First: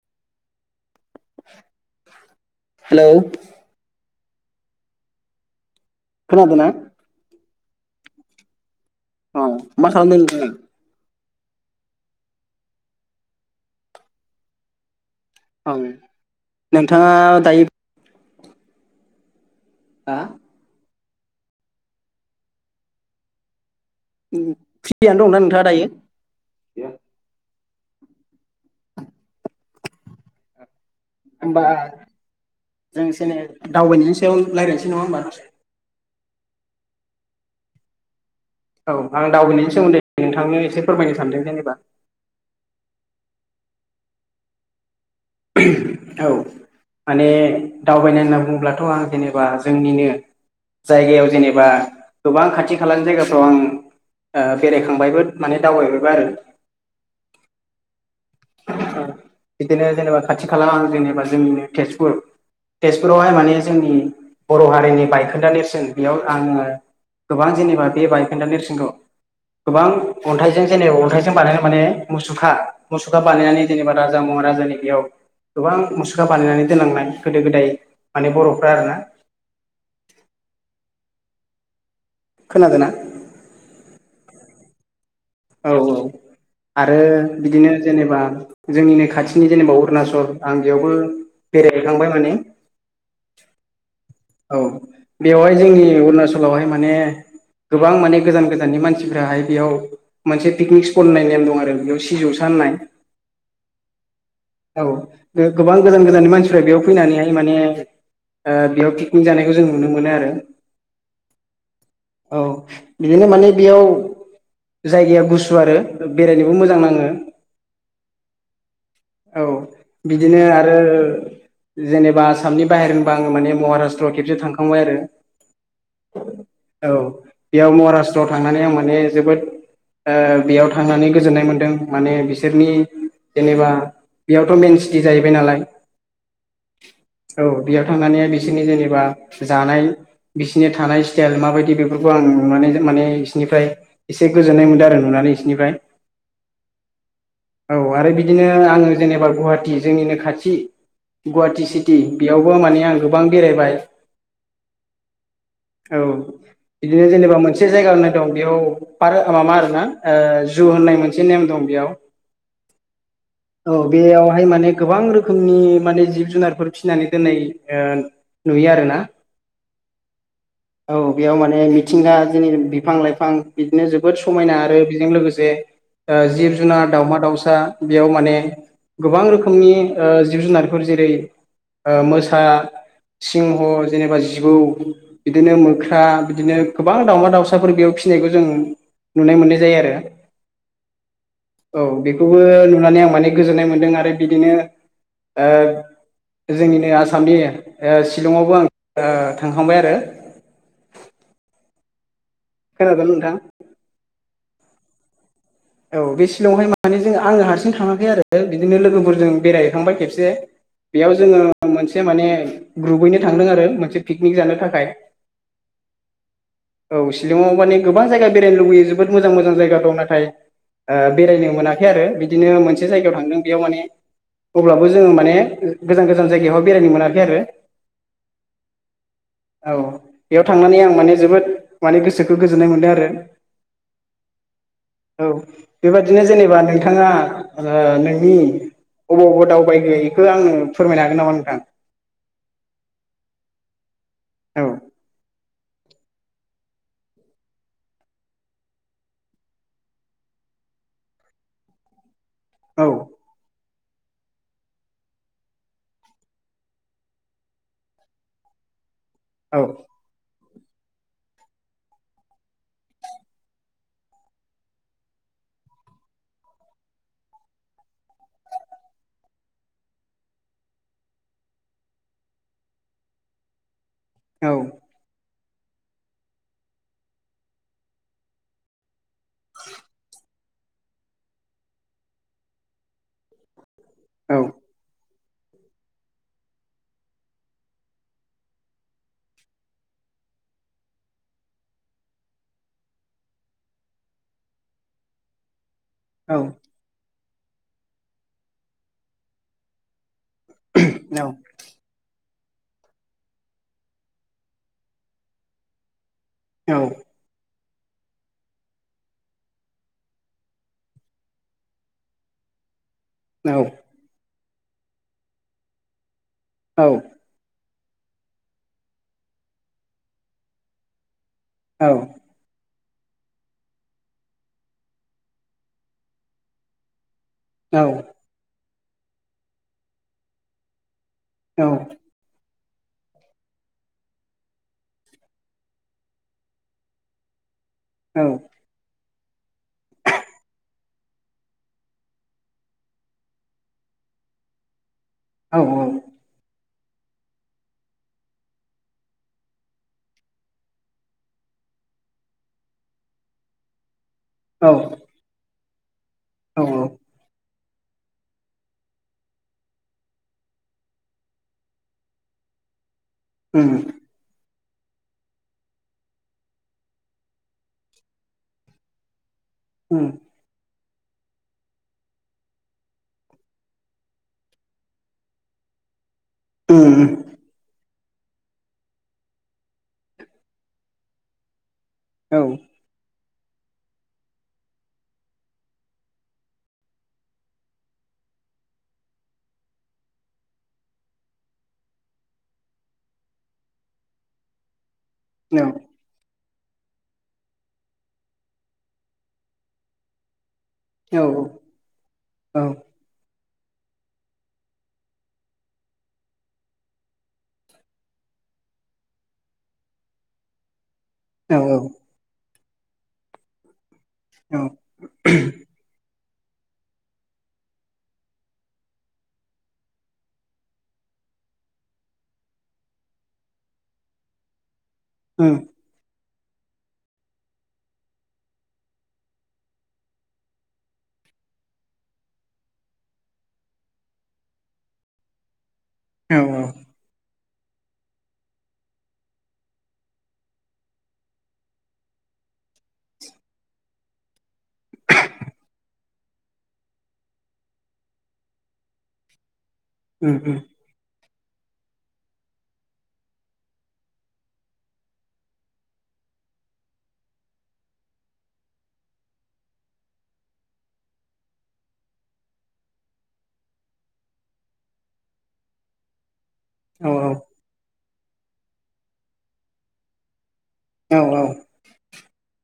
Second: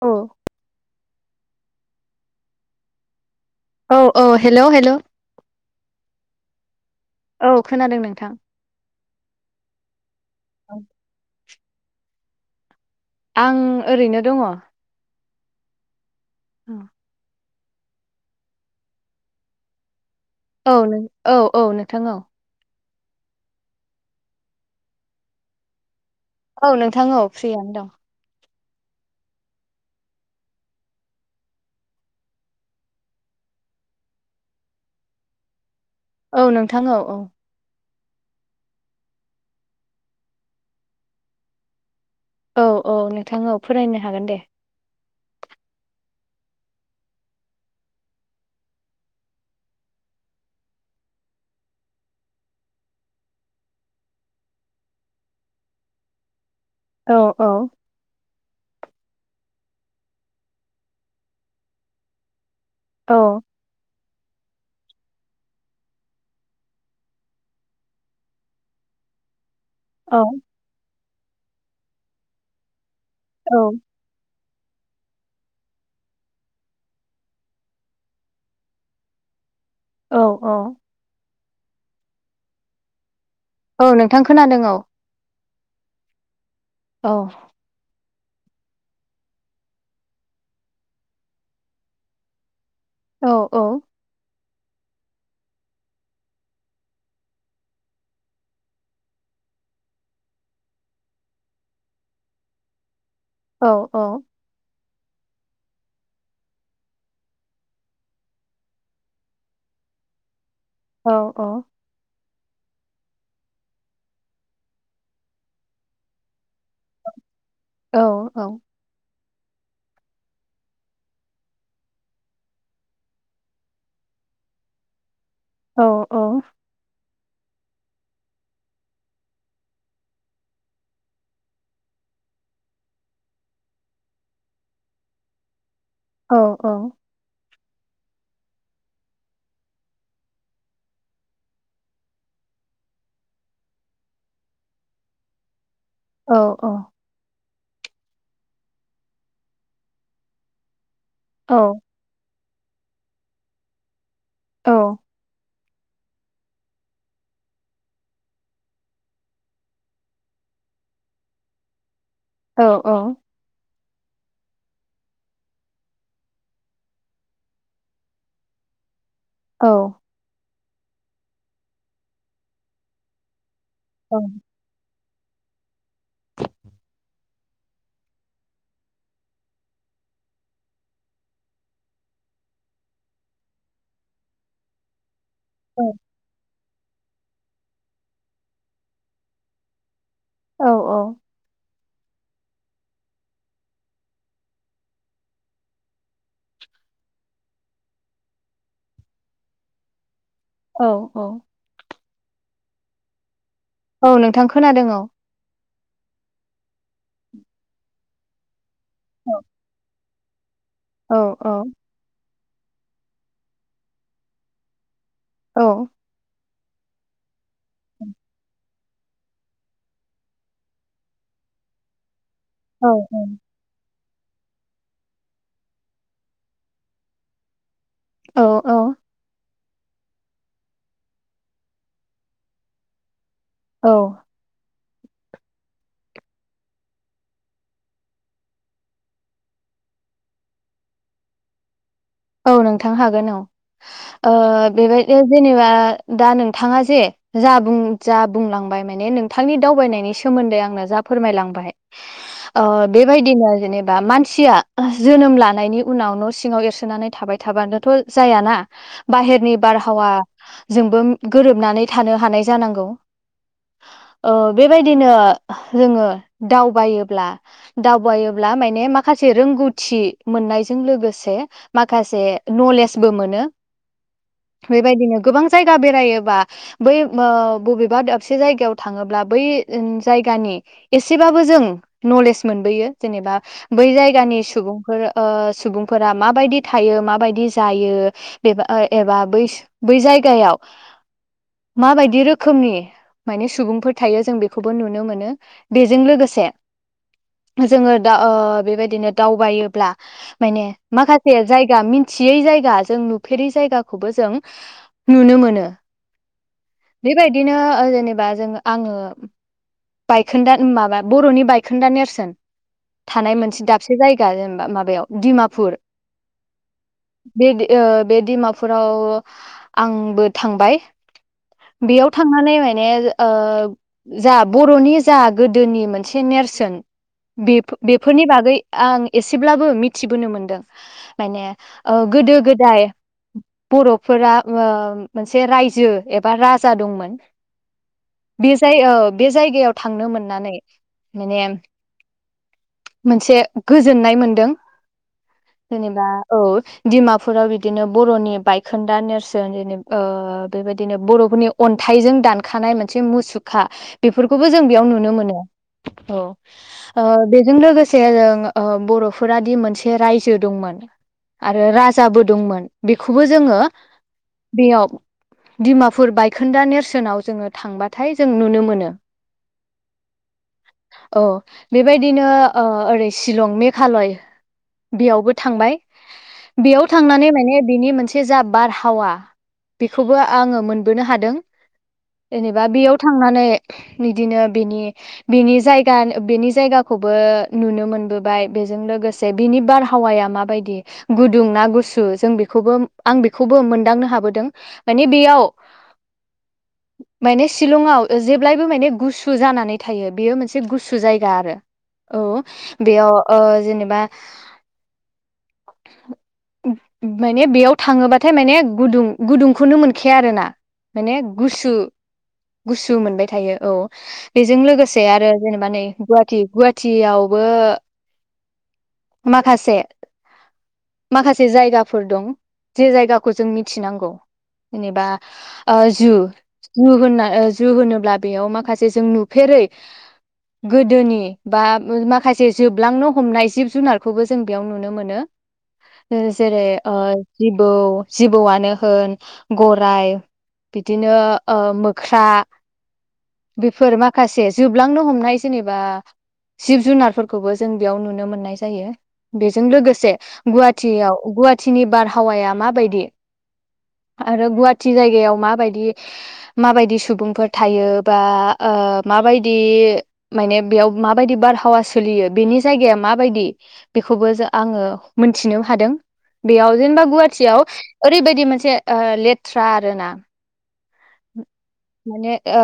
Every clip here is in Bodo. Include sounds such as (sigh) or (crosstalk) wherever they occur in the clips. औ हेलौ। औ औ हेल' हेल'। खोनादोंना। औ खोनादों नोंथां। औ मा खालामदों नोंथाङा। आं ओरैनो दङ। औ नोंथाङा दायो। हा औ औ-औ नोंथां औ। उ फ्रियानो दंना नोंथाङा दायो। औ नोंथां औ फ्रियानो दं। होमबा जों एसे एनै दावबायनायनि सायाव रायज्लायनोसै नङा होमबा। औ नोंथां औ-औ। औ आं दावबायनायनि सोमोन्दै नोंथांनो एसे फोरमायनो सानदों जेनेबा। औ-औ नोंथां औ फरायनो हागोन दे। औ। माने दावबायनाय होनना बुंङोब्लाथ' आं जेनेबा जोंनिनो। जायगायाव जेनेबा गोबां खाथि खालानि जायगाफ्राव आं। ओ बेरायखांबायबो माने दावबायबायबो आरो। औ-औ। बिदिनो जेनेबा खाथि खाला जेनेबा जोंनिनो तेजपुर। औ तेजपुरावहाय माने जोंनि बर' हारिनि बायखोन्दा नेरसोन बेयाव आङो। गोबां जेनेबा बे बायखोन्दा नेरसोनखौ। गोबां औ अन्थाइजों जेनेबा अन्थाइजों बानायो माने मुसुखा। मुसुखा औ बानायनानै जेनेबा राजा महाराजानि बेयाव। गोबां मुसुखा बानायनानै दोनलांनाय गोदो गोदाय माने बर'फ्रा आरोना। औ-औ। खोनादोंना। औ नोंथां खोनादों औ। औ औ आरो औ बिदिनो जेनेबा। जोंनिनो खाथिनि जेनेबा अरुणाचल आं बेयावबो बेरायहैखांबाय माने। औ औ। औ बेवहाय जोंनि अरुणचलावहाय माने। गोबां माने गोजान गोजाननि मानसिफोराहाय बेयाव। मोनसे पिकनिक स्पट होननाय नेम दं आरो बेयाव सिजौसा होननाय। औ औ। औ गो गोबां गोजान गोजाननि मानसिफ्रा बेयाव फैनानैहाय माने। ओ बेयाव पिकनिक जानायखौ जों नुनो मोनो आरो। औ औ। औ बिदिनो माने बेयाव। जायगाया गुसु आरो बेरायनोबो मोजां नाङो। औ औ। औ बिदिनो आरो जेनेबा आसामनि बाहेर होनबा आङो माने महाराषट्रआव खेबसे थांखांबाय आरो। औ औ। औ बेयाव महाराषट्रआव थांनानै आं माने जोबोद ओ बेयाव थांनानै गोजोन्नाय मोनदों माने बिसोरनि जेनेबा बेयावथ मेन सिटि जाहैबाय नालाय। औ औ। औ बेयाव थांनानै बिसोरनि जेनेबा जानाय बिसिनि थानाय स्टेल माबायदि बेफोरखौ आं नुनानै माने बिसिनिफ्राय एसे गोजोन्नाय मोनदों आरो नुनानै बिसिनिफ्राय औ औ। औ आरो बिदिनो आङो जेनेबा गुवाहाटि जोंनिनो खाथि गुवाहाटि सिटि बेयावबो माने आं गोबां बेरायबाय। औ। औ बिदिनो जेनेबा मोनसे जायगा होननाय दं बेयाव आरो माबा आरोना ओ जु होननाय मोनसे नेम दं बेयाव औ औ। औ बेयावहाय माने गोबां रोखोमनि माने जिब जुनारफोर फिनानै दोननाय ओ नुयो यो आरोना औ। औ बेयाव माने मिथिंगा जोनिरि बिफां लाइफां बिदिनो जोबोद समायना आरो बेजों लोगोसे ओ जिब जुनार दाउमा दाउसा बेयाव माने गोबां रोखोमनि ओ जिब जुनारफोर जेरै ओ मोसा सिंह जेनेबा जिबौ बिदिनो मोख्रा बिदिनो गोबां दावमा दाउसाफोर बेयाव फिनायखौ जों नुनाय मोननाय जायो आरो। औ औ। औ बेखौबो नुनानै आं माने गोजोननाय मोन्दों आरो बिदिनो ओ जोंनिनो आसामनि ओ शिलंआवबो ओ थांखांबाय आरो। औ औ। खोनादोंना नोंथां। औ नोंथां खोनादों औ। औ बे शलंआवहाय माने जों आङो हारसिं थाङाखै आरो बिदिनो लोगोफोरजों बेरायहैखांबाय खेबस से औ बेयाव जोङो मोनसे माने ग्रुपबैनो थांदों आरो मोनसे पिकनिक जानो थाखाय। औ। औ शिलंआव माने गोबां जायगा बेरायनो लुबैयो जोबोद मोजां मोजां जायगा दं नाथाय ओ बेरायनो मोनाखै आरो बिदिनो औ मोनसे जायगायाव थांदों बेयाव माने अब्लाबो जोङो माने गोजान गोजान जायगायावहाय बेरायनो मोनाखै आरो औ औ। औ बेयाव थांनानै आं माने जोबोद माने गोसोखौ गोजोननाय मोनदों आरो। औ। औ बेबादिनो जेनेबा नोंथाङा ओ नोंनि अबाव अबाव दावबायगो इखौ आनो फोरमायनो हागोन नामा नोंथां। औ नोंथां हागोन औ ओ औ बेबायदिनो जेनेबा दा नोंथाङा जे जा बुं जा बुंलांबाय माने नोंथांनि दावबायनायनि सोमोन सोमोन्दै आंनो जा फोरमायलांबाय अ औ बेबायदिनो जेनेबा मानसिया जोनोम लानायनि उनाव न' सिङाव एरसोनानै थाबाय थाबानोथ' जायाना बाहेरनि औ बारहावा जोंबो गोरोबनानै थानो हानाय जानांगौ (inaudible) अ बेबायदिनो जोङो दावबायोब्ला दावबायोब्ला माने माखासे जे रोंगौथि मोननायजों लोगोसे माखासे नलेजबो मोनो औ बेबायदिनो गोबां जायगा बेरायोबा बै अ बबेबा दाबसे जायगायाव थाङोब्ला बै जायगानि एसेबाबो जों नलेज मोनबोयो जेनेबा बै औ जायगानि सुबुंफोर अ सुबुंफोरा माबायदि थायो माबायदि जायो बेबा आ एबा बैस बै जायगायाव माबायदि रोखोमनि माने सुबुंफोर थायो जों बेखौबो नुनो मोनो। बेजों औ लोगोसे जोङो दा अ बेबायदिनो दावबायोब्ला माने माखासे जायगा मिनथि थियै जायगा जों नुफेरै जायगाखौबो जों नुनो मोनो। औ बेबायदिनो अ जेनेबा जों आङो बायखोन्दा माबा बर'नि बायखोन्दा नेरसोन थानाय मोनसे दाबसे जायगा जेनेबा माबायाव डिमापुर औ अ बे डिमापुराव आंबो थांबाय बेयाव थांनानै माय माने जा बर'नि जा गोदोनि मोनसे नेरसोन बे बेफोरनि बागै आं एसेब्लाबो मिथिबोनो मोनदों। माने अ गोदो गोद जाय बर'फोरा अ मोनसे रायजो एबा राजा दंमोन बे जाय अ बे जायगायाव थांनो मोननानै माने मोनसे गोजोननाय मोनदों। जेनेबा औ डिमापुराव बिदिनो बर'नि बायखोन्दा नेरसोन जेनेब अ बेफ बेबायदिनो बर'फोरनि अन्थाइजों दानखानाय मोनसे मुसुखा बेफोरखौबो जों औ बेयाव औ नुनो मोनो औ अ बेजों लोगोसे ज जों बर'फोरादि मोनसे रायजो दंमोन आरो राजाबो दंमोन बेखौबो जोङो उम बेयाव दिडिमापुर बायखोन्दा नेरसोनाव जोङो थांबाथाय जों नुनो मोनो। ओम औ बेबायदिनो अ ओरै शिलं मेघालय बेयावबो थांबाय बेयाव उम थांनानै माने बिनि मोनसे जा बारहावा बेखौबो आङो मोनबोनो हादों। औ जेनेबा बेयाव थांना नै बिदिनो बेनि बिनि जायगा बेनि जायगाखौबो नुनो मोनबोबाय बाय बेजों लोगोसे बिनि बारहा हावाया मा बायदि गुदुं ना गुसु जों बेखौबो आं बेखौबो मोनदांनो हाबोदों। माने बेयाव औ माने शिलंआव जेब्लायबो माने गुसु जानानै थायो बेयो मोनसे एसे गुसु औ जायगा आरो औ बेयाव ओ जेनेबा (unintelligible) माने बेयाव थाङोबाथाय माने गुदुं गुदुंखौनो मोनखाया आरोना माने औ उम औ गुसु गुसु मोनबाय थायो औ बेजों लोगोसे आरो जेनेबा नै गुव गुवाहाटियावबो (inaudible) माखासे माखासे जायगाफोर दं जे जायगाखौ जों मिथिनांगौ जेनेबा ओ जु। जु होनना जु होनोब्ला बेयाव माखासे जों नुफेरै गोदोनि बा माखासे जोबलांनो हमनाय जिब जुनारखौबो जों बेयाव नुनो मोनो जेरै ओ जिबौ जिबौआनो होन गराय बिदिनो मोख्रा बेफोर माखासे जोबलांनो हमनाय जेनेबा जिब-जुनारफोरखौबो जों बेयाव नुनो मोननाय जायो बेजों लोगोसे उम उम गुवाहाटियाव गुवाहाटिनि बारहावाया माबायदि आरो गुवाहाटि जायगायाव माबायदि माबायदि सुबुंफोर थायो बा ओ माबायदि माने बेयाव माबायदि बारहावा सोलियो बेनि जायगाया माबायदि बेखौबो आङो मोनथिनो हादों बेयाव जेनेबा औ गुवाहाटियाव ओरैबायदि मोनसे ओ लेथ्रा आरोना औ माने ओ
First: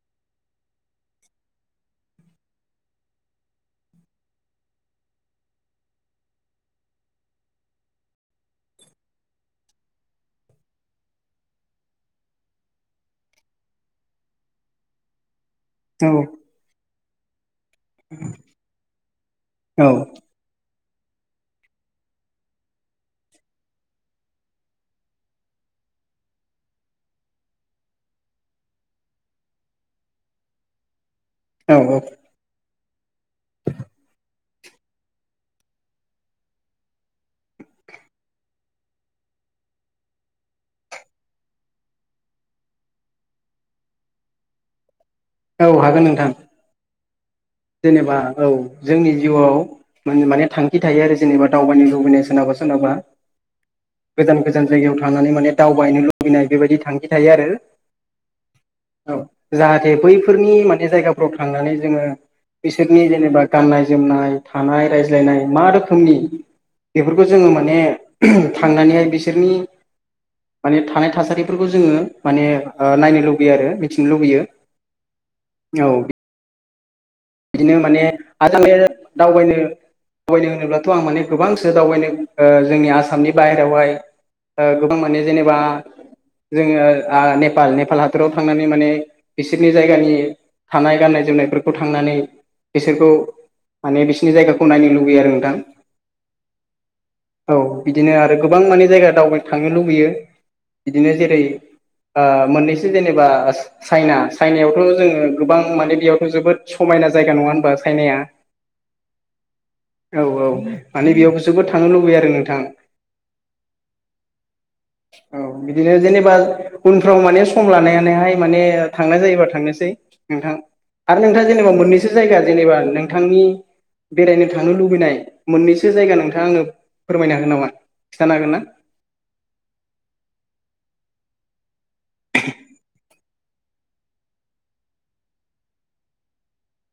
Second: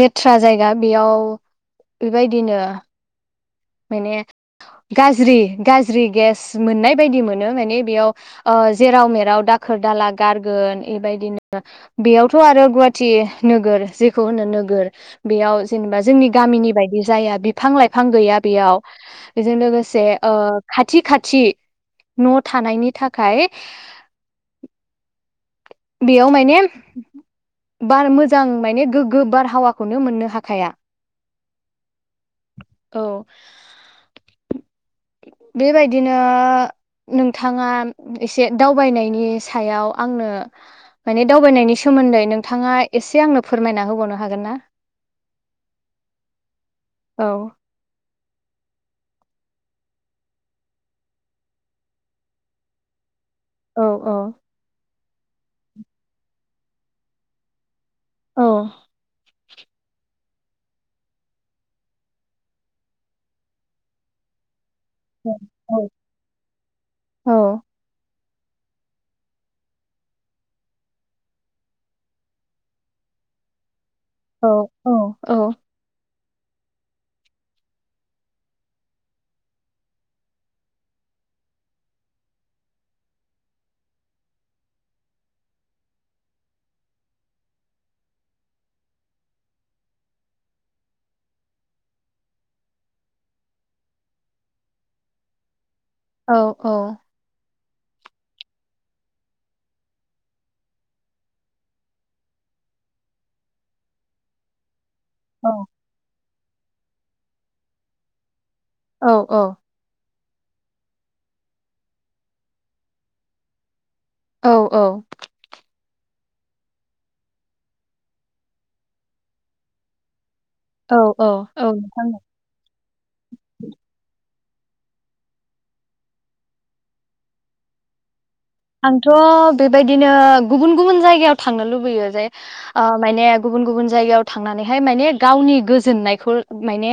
लेथ्रा जायगा बेयाव बेबायदिनो माने गाज्रि गाज्रि गेस मोननाय बायदि मोनो माने बेयाव जेराव मेराव दा बाखोर दाला गारगोन बेबायदिनो बेयावथ' आरो गुवाहाटि नोगोर जेखौ होनो नो गोर बेयाव जेनेबा जोंनि गामिनि बायदि जाया बिफां-लाइफां गैया बेयाव बेजों लोगोसे खाथि खाथि न' थानायनि थाखाय बेयाव माने बार मोजां माने गोग्गो बारहावाखौनो मोननो हाखाया औ औ औ बेबायदिनो नोंथाङा एसे दावबायनायनि सायाव आंनो माने दावबायनायनि सोमोन्दै नोंथाङा एसे आंनो फोरमायना होबावनो हागोन ना औ हागोन नोंथां औ जेनेबा औ जोंनि जिउआव माने थांखि थायो आरो जेनेबा दावबायनो लुबैनाय सोनाब सोनावबा औ औ गोजान गोजान जायगायाव थांनानै माने दावबायनो लुबैनाय बेबायदि थांखि थायो आरो औ औ जाहाथे बैफोरनि माने जायगाफोराव थांनानै जोङो बिसोरनि जेनेबा गाननाय जोमनाय थानाय रायज्लायनाय मा रोखोमनि बेफोरखौ औ जोङो माने थांनानैहाय बिसोरनि माने थानाय थासारिफोरखौ जोङो माने नायनो लुबैयो आरो थिनो लुबैयो औ औ औ औ बिदिनो माने (unintelligible) दावबायनो दावबायनो होनोब्लाथ आं माने गोबांसो दावबायनो जोंनि आसामनि बाहेरायावहाय गोबां माने जेनेबा जोङो आ नेपाल नेपाल हादराव थांनानै माने बिसोरनि जायगानि थानाय गाननाय जोमनायफोरखौ थांनानै बिसोरखौ माने बिसिनि जायगाखौ नायनो लुुबैयो आरो नोंथां औ औ औ बिदिनो आरो गोबां माने जायगा दावबाय थांनो लुबैयो। बिदिनो ओ जेरै मोननैसो जेनेबा चाइना-चाइनायाव थ जोङो औ गोबां माने बेयावथ जोबोद समायना जायगा नङा होनबा चाइनाया औ औ औ औ माने बेयावबो जोबोद थांनो लुबैयो आरो नोंथां औ औ बिदिनो जेनेबा (unintelligible) उनफ्राव माने सम लानायानानैहाय माने थांनाय जायोबा थांनोसै नोंथां औ आरो औ नोंथाङा औ जेनेबा नोंथां मोननैसो जायगा जेनेबा नोंथांनि बेरायनो था थांनो लुबैनाय मोननैसो जायगा नोंथाङा आङो फोरमायनो हागोन नामा? खिन्थानो हागोन ना आंथ' बेबायदिनो गुबुन गुबुन जायगायाव थां थांनो लुबैयो जे ओ माने गुबुन गुबुन जायगायाव थांनानैहाय माने गावनि गोजोननायखौ माने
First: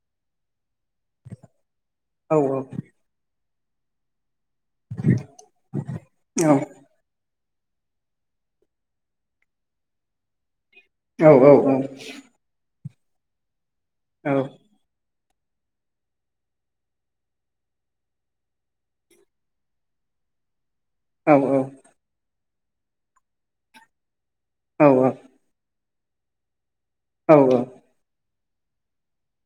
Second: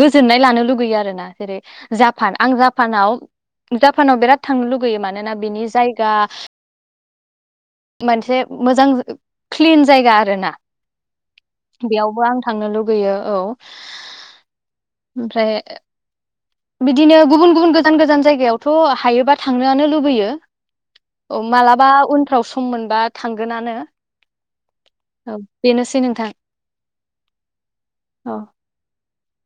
गोजोननाय लानो लुगैयो आरो ना जेरै जापान औ आं जापानाव जापानाव बिराद थांनो लुगैयो मानोना बिनि जायगा औ मोनसे मोजां क्लिन जायगा आरो ना औ औ बेयावबो आं थांनो लुगैयो औ औ ओमफ्राय बिदिनो गुबुन गुबुन गोजान गोजान जायगायावथ' हायोबा थांनोआनो लुबैयो औ मालाबा उनफ्राव सम मोनबा थांगोनानो औ बेनोसै नोंथां औ औ औ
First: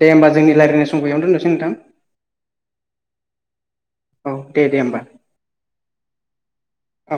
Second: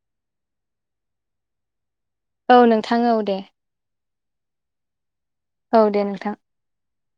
दे होमब जोंनि राय्लायनाय सम बेयावनो दोननोसै नोंथां औ नोंथां औ दे औ दे दे होमबा औ दे नोंथां औ